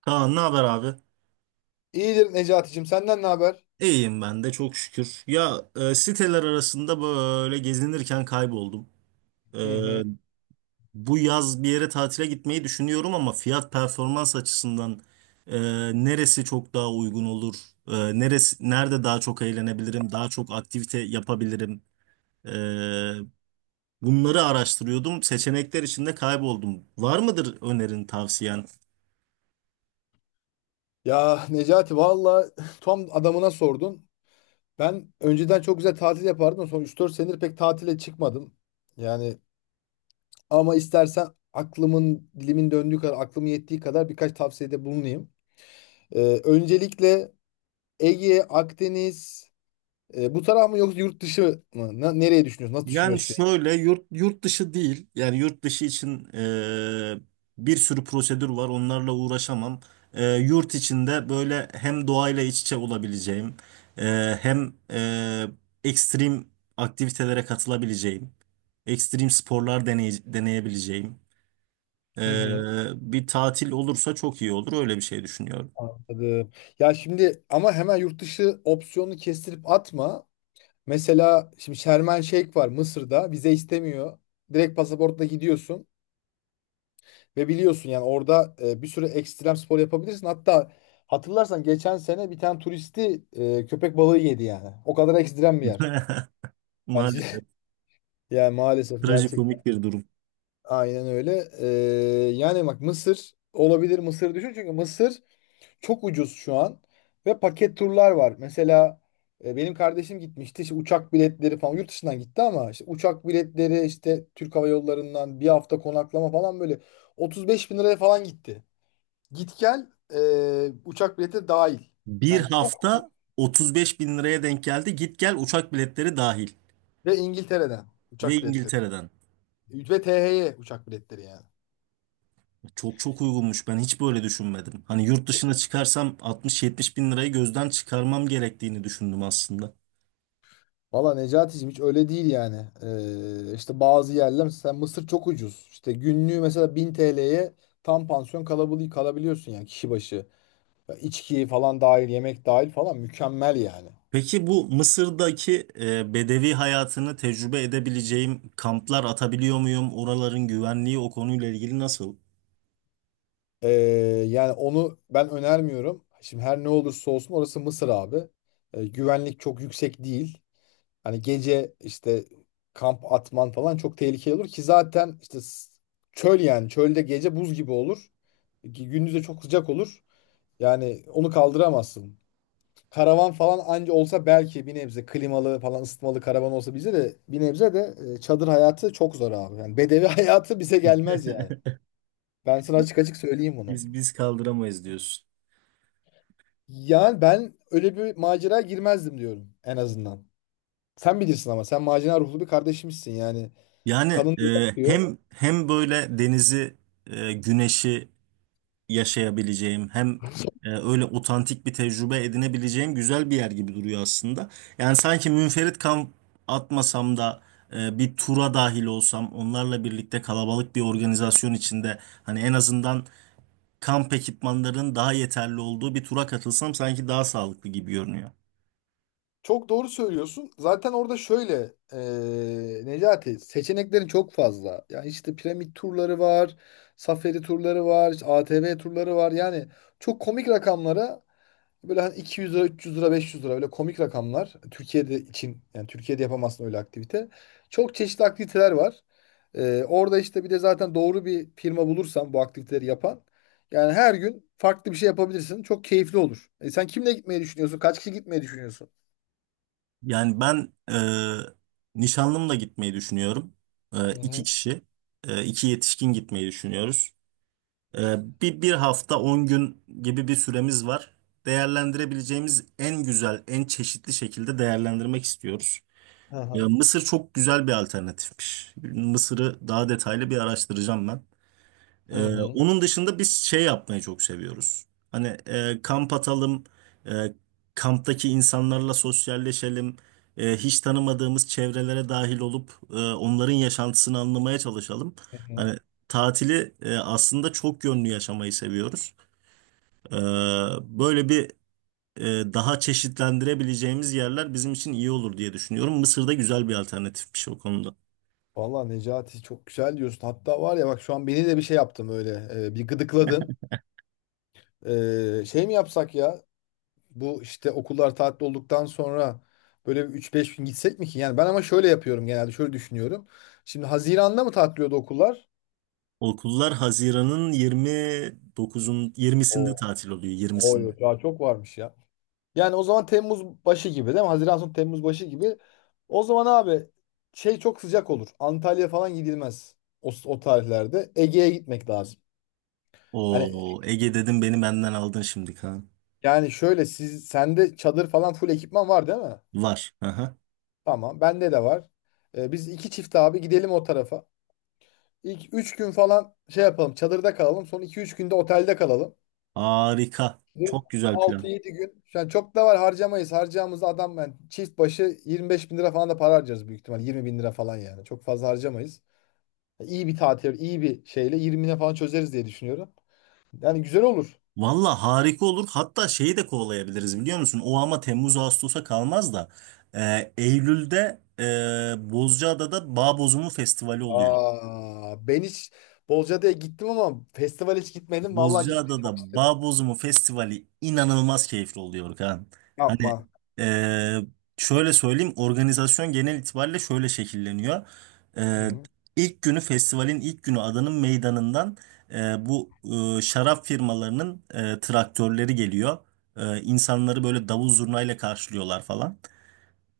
Kaan, ne haber abi? İyidir Necati'cim. Senden ne haber? İyiyim ben de çok şükür. Siteler arasında böyle gezinirken kayboldum. E, Hı hı. Bu yaz bir yere tatile gitmeyi düşünüyorum ama fiyat performans açısından e, neresi çok daha uygun olur? Neresi, nerede daha çok eğlenebilirim? Daha çok aktivite yapabilirim? E, Bunları araştırıyordum. Seçenekler içinde kayboldum. Var mıdır önerin, tavsiyen? Ya Necati valla tam adamına sordun. Ben önceden çok güzel tatil yapardım. Son üç 4 senedir pek tatile çıkmadım. Yani ama istersen aklımın dilimin döndüğü kadar, aklım yettiği kadar birkaç tavsiyede bulunayım. Öncelikle Ege, Akdeniz. Bu taraf mı yoksa yurt dışı mı? Nereye düşünüyorsun? Nasıl Yani düşünüyorsun? şöyle, yurt dışı değil. Yani yurt dışı için bir sürü prosedür var. Onlarla uğraşamam. Yurt içinde böyle hem doğayla iç içe olabileceğim, e, hem e, ekstrem aktivitelere katılabileceğim, ekstrem sporlar deneyebileceğim. Hı hı. Ee, Bir tatil olursa çok iyi olur. Öyle bir şey düşünüyorum. Anladım. Ya şimdi ama hemen yurt dışı opsiyonunu kestirip atma. Mesela şimdi Şermen Şeyh var Mısır'da. Vize istemiyor. Direkt pasaportla gidiyorsun. Ve biliyorsun yani orada bir sürü ekstrem spor yapabilirsin. Hatta hatırlarsan geçen sene bir tane turisti köpek balığı yedi yani. O kadar ekstrem bir yer. Yani, siz- Maalesef. yani maalesef gerçekten Trajikomik bir durum. aynen öyle. Yani bak Mısır olabilir, Mısır düşün. Çünkü Mısır çok ucuz şu an. Ve paket turlar var. Mesela benim kardeşim gitmişti. İşte uçak biletleri falan yurt dışından gitti ama işte uçak biletleri işte Türk Hava Yolları'ndan bir hafta konaklama falan böyle 35 bin liraya falan gitti. Git gel uçak bileti dahil. Bir Yani çok. hafta 35 bin liraya denk geldi. Git gel uçak biletleri dahil. Ve İngiltere'den Ve uçak biletleri. İngiltere'den. Ve THY uçak biletleri yani. Çok çok uygunmuş. Ben hiç böyle düşünmedim. Hani yurt dışına çıkarsam 60-70 bin lirayı gözden çıkarmam gerektiğini düşündüm aslında. Valla Necati'cim hiç öyle değil yani. İşte bazı yerler mesela Mısır çok ucuz. İşte günlüğü mesela 1000 TL'ye tam pansiyon kalabiliyorsun yani kişi başı. Ya İçki falan dahil, yemek dahil falan mükemmel yani. Peki bu Mısır'daki bedevi hayatını tecrübe edebileceğim kamplar atabiliyor muyum? Oraların güvenliği o konuyla ilgili nasıl? Ee, Yani onu ben önermiyorum. Şimdi her ne olursa olsun orası Mısır abi. Güvenlik çok yüksek değil. Hani gece işte kamp atman falan çok tehlikeli olur ki zaten işte çöl, yani çölde gece buz gibi olur. Ki gündüz de çok sıcak olur. Yani onu kaldıramazsın. Karavan falan anca olsa belki bir nebze klimalı falan ısıtmalı karavan olsa bize de bir nebze de çadır hayatı çok zor abi. Yani bedevi hayatı bize gelmez yani. Ben sana açık açık söyleyeyim bunu. Biz kaldıramayız diyorsun. Yani ben öyle bir macera girmezdim diyorum en azından. Sen bilirsin ama sen macera ruhlu bir kardeşimsin yani. Yani Kanın da e, akıyor. hem hem böyle denizi, güneşi yaşayabileceğim, hem öyle otantik bir tecrübe edinebileceğim güzel bir yer gibi duruyor aslında. Yani sanki münferit kamp atmasam da bir tura dahil olsam, onlarla birlikte kalabalık bir organizasyon içinde hani en azından kamp ekipmanlarının daha yeterli olduğu bir tura katılsam sanki daha sağlıklı gibi görünüyor. Çok doğru söylüyorsun. Zaten orada şöyle Necati, seçeneklerin çok fazla. Yani işte piramit turları var, safari turları var, işte ATV turları var. Yani çok komik rakamlara, böyle hani 200 lira, 300 lira, 500 lira, öyle komik rakamlar. Türkiye'de için yani Türkiye'de yapamazsın öyle aktivite. Çok çeşitli aktiviteler var. Orada işte bir de zaten doğru bir firma bulursan bu aktiviteleri yapan, yani her gün farklı bir şey yapabilirsin. Çok keyifli olur. Sen kimle gitmeyi düşünüyorsun? Kaç kişi gitmeyi düşünüyorsun? Yani ben nişanlımla gitmeyi düşünüyorum. İki kişi, iki yetişkin gitmeyi düşünüyoruz. Bir hafta, on gün gibi bir süremiz var. Değerlendirebileceğimiz en güzel, en çeşitli şekilde değerlendirmek istiyoruz. Hı Ya, hı. Mısır çok güzel bir alternatifmiş. Mısır'ı daha detaylı bir araştıracağım ben. Hı hı. Onun dışında biz şey yapmayı çok seviyoruz. Hani kamp atalım, e, kamptaki insanlarla sosyalleşelim, hiç tanımadığımız çevrelere dahil olup onların yaşantısını anlamaya çalışalım. Hı hı. Hani tatili aslında çok yönlü yaşamayı seviyoruz. Ee, Böyle bir daha çeşitlendirebileceğimiz yerler bizim için iyi olur diye düşünüyorum. Mısır'da güzel bir alternatifmiş o konuda. Valla Necati çok güzel diyorsun. Hatta var ya bak, şu an beni de bir şey yaptım öyle. Bir gıdıkladın. Şey mi yapsak ya? Bu işte okullar tatil olduktan sonra böyle bir 3-5 gün gitsek mi ki? Yani ben ama şöyle yapıyorum genelde. Şöyle düşünüyorum. Şimdi Haziran'da mı tatiliyordu okullar? Okullar Haziran'ın 29'un 20'sinde O, tatil oluyor, 20'sinde. oy, daha çok varmış ya. Yani o zaman Temmuz başı gibi değil mi? Haziran sonu Temmuz başı gibi. O zaman abi, şey, çok sıcak olur. Antalya falan gidilmez. O tarihlerde. Ege'ye gitmek lazım. Hani O, Ege dedim, beni benden aldın şimdi Kaan. yani şöyle, sende çadır falan full ekipman var değil mi? Var. Aha. Tamam. Bende de var. Biz 2 çift abi gidelim o tarafa. İlk 3 gün falan şey yapalım. Çadırda kalalım. Son 2-3 günde otelde kalalım. Harika. Çok güzel Altı plan. yedi gün. Yani çok da var harcamayız. Harcayacağımız adam, yani çift başı 25 bin lira falan da para harcarız büyük ihtimal. 20 bin lira falan yani. Çok fazla harcamayız. İyi bir tatil, iyi bir şeyle 20'ne falan çözeriz diye düşünüyorum. Yani güzel olur. Valla harika olur. Hatta şeyi de kovalayabiliriz, biliyor musun? O ama Temmuz Ağustos'a kalmaz da Eylül'de Bozcaada'da Bağ Bozumu Festivali oluyor. Aa, ben hiç Bolca'da gittim ama festival hiç gitmedim. Vallahi gitmeyi çok Bozcaada'da isterim. Bağ Bozumu Festivali inanılmaz keyifli oluyor Kaan. Hani Yapma. eee, şöyle söyleyeyim, organizasyon genel itibariyle şöyle şekilleniyor. Hı Eee hı. ilk günü, festivalin ilk günü, adanın meydanından bu şarap firmalarının traktörleri geliyor. İnsanları böyle davul zurnayla karşılıyorlar falan.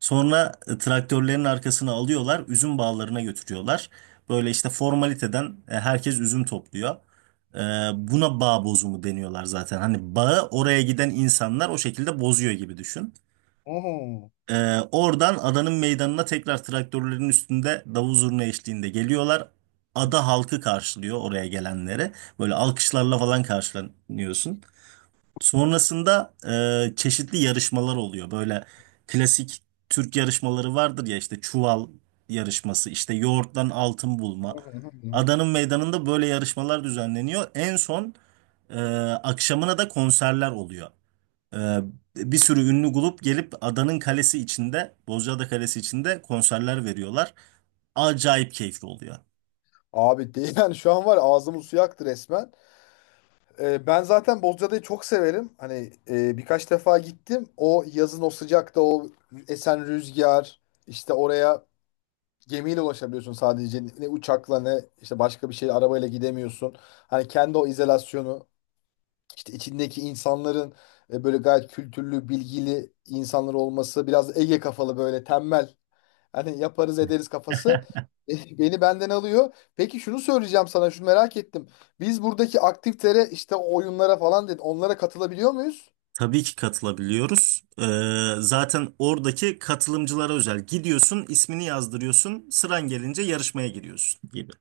Sonra traktörlerin arkasına alıyorlar, üzüm bağlarına götürüyorlar. Böyle işte formaliteden herkes üzüm topluyor. E, Buna bağ bozumu deniyorlar zaten. Hani bağı, oraya giden insanlar o şekilde bozuyor gibi düşün. Oho. Oradan adanın meydanına tekrar traktörlerin üstünde davul zurna eşliğinde geliyorlar. Ada halkı karşılıyor oraya gelenleri. Böyle alkışlarla falan karşılanıyorsun. Sonrasında çeşitli yarışmalar oluyor. Böyle klasik Türk yarışmaları vardır ya, işte çuval yarışması, işte yoğurttan altın Hı bulma. hı hı. Adanın meydanında böyle yarışmalar düzenleniyor. En son e, akşamına da konserler oluyor. E, Bir sürü ünlü grup gelip adanın kalesi içinde, Bozcaada Kalesi içinde konserler veriyorlar. Acayip keyifli oluyor. Abi değil, yani şu an var ya, ağzımın suyu aktı resmen. Ben zaten Bozcaada'yı çok severim. Hani birkaç defa gittim. O yazın o sıcakta, o esen rüzgar, işte oraya gemiyle ulaşabiliyorsun sadece. Ne uçakla ne işte başka bir şey, arabayla gidemiyorsun. Hani kendi o izolasyonu. İşte içindeki insanların böyle gayet kültürlü, bilgili insanlar olması, biraz Ege kafalı, böyle tembel. Hani yaparız ederiz kafası beni benden alıyor. Peki şunu söyleyeceğim sana, şunu merak ettim. Biz buradaki aktivitelere, işte o oyunlara falan dedi, onlara katılabiliyor muyuz? Tabii ki katılabiliyoruz. Zaten oradaki katılımcılara özel. Gidiyorsun, ismini yazdırıyorsun, sıran gelince yarışmaya giriyorsun gibi.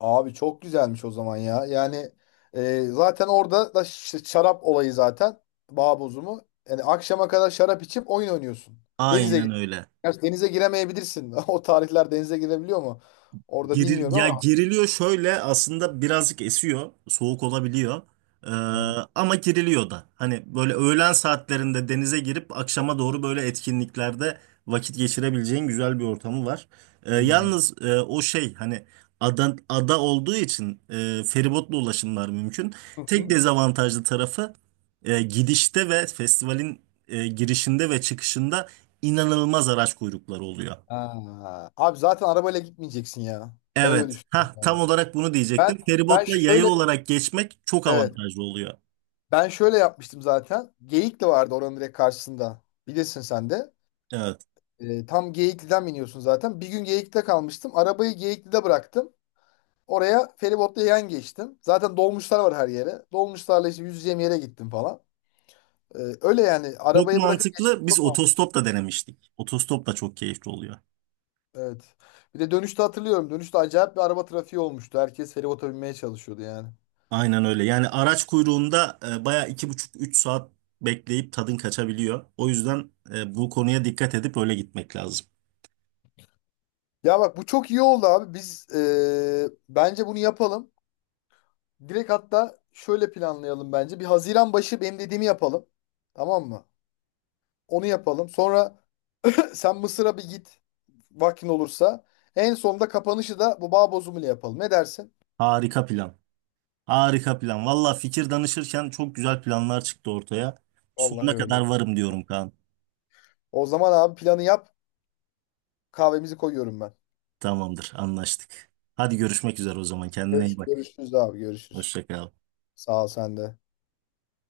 Abi çok güzelmiş o zaman ya. Yani zaten orada da şarap olayı zaten. Bağ bozumu. Yani akşama kadar şarap içip oyun oynuyorsun. Denize Aynen öyle. Gerçi denize giremeyebilirsin. O tarihler denize girebiliyor mu? Orada bilmiyorum Ya, ama. geriliyor şöyle aslında, birazcık esiyor. Soğuk olabiliyor. Ee, Hı hı. Ama geriliyor da. Hani böyle öğlen saatlerinde denize girip akşama doğru böyle etkinliklerde vakit geçirebileceğin güzel bir ortamı var. Hmm. Yalnız o şey hani ada olduğu için feribotla ulaşımlar mümkün. Hı Tek hı. dezavantajlı tarafı gidişte ve festivalin girişinde ve çıkışında inanılmaz araç kuyrukları oluyor. Aa, abi zaten arabayla gitmeyeceksin ya. Ben öyle Evet. düşünüyorum Ha, tam yani. olarak bunu Ben diyecektim. ben Feribotla yaya şöyle, olarak geçmek çok evet. avantajlı oluyor. Ben şöyle yapmıştım zaten. Geyikli vardı oranın direkt karşısında. Bilirsin sen de. Evet. Tam Geyikli'den biniyorsun zaten. Bir gün Geyikli'de kalmıştım. Arabayı Geyikli'de bıraktım. Oraya feribotla yan geçtim. Zaten dolmuşlar var her yere. Dolmuşlarla işte yüzeceğim yere gittim falan. Öyle yani, Çok arabayı bırakıp geçmek mantıklı. Biz çok. otostop da denemiştik. Otostop da çok keyifli oluyor. Evet. Bir de dönüşte hatırlıyorum. Dönüşte acayip bir araba trafiği olmuştu. Herkes feribota binmeye çalışıyordu yani. Aynen öyle. Yani araç kuyruğunda baya iki buçuk üç saat bekleyip tadın kaçabiliyor. O yüzden bu konuya dikkat edip öyle gitmek lazım. Ya bak bu çok iyi oldu abi. Biz bence bunu yapalım. Direkt hatta şöyle planlayalım bence. Bir Haziran başı benim dediğimi yapalım. Tamam mı? Onu yapalım. Sonra sen Mısır'a bir git. Vaktin olursa. En sonunda kapanışı da bu bağ bozumu ile yapalım. Ne dersin? Harika plan. Harika plan. Valla, fikir danışırken çok güzel planlar çıktı ortaya. Vallahi Sonuna kadar öyle. varım diyorum Kaan. O zaman abi planı yap. Kahvemizi koyuyorum ben. Tamamdır, anlaştık. Hadi, görüşmek üzere o zaman. Kendine iyi Görüşürüz. bak. Görüşürüz abi. Görüşürüz. Hoşça kal. Sağ ol sen de.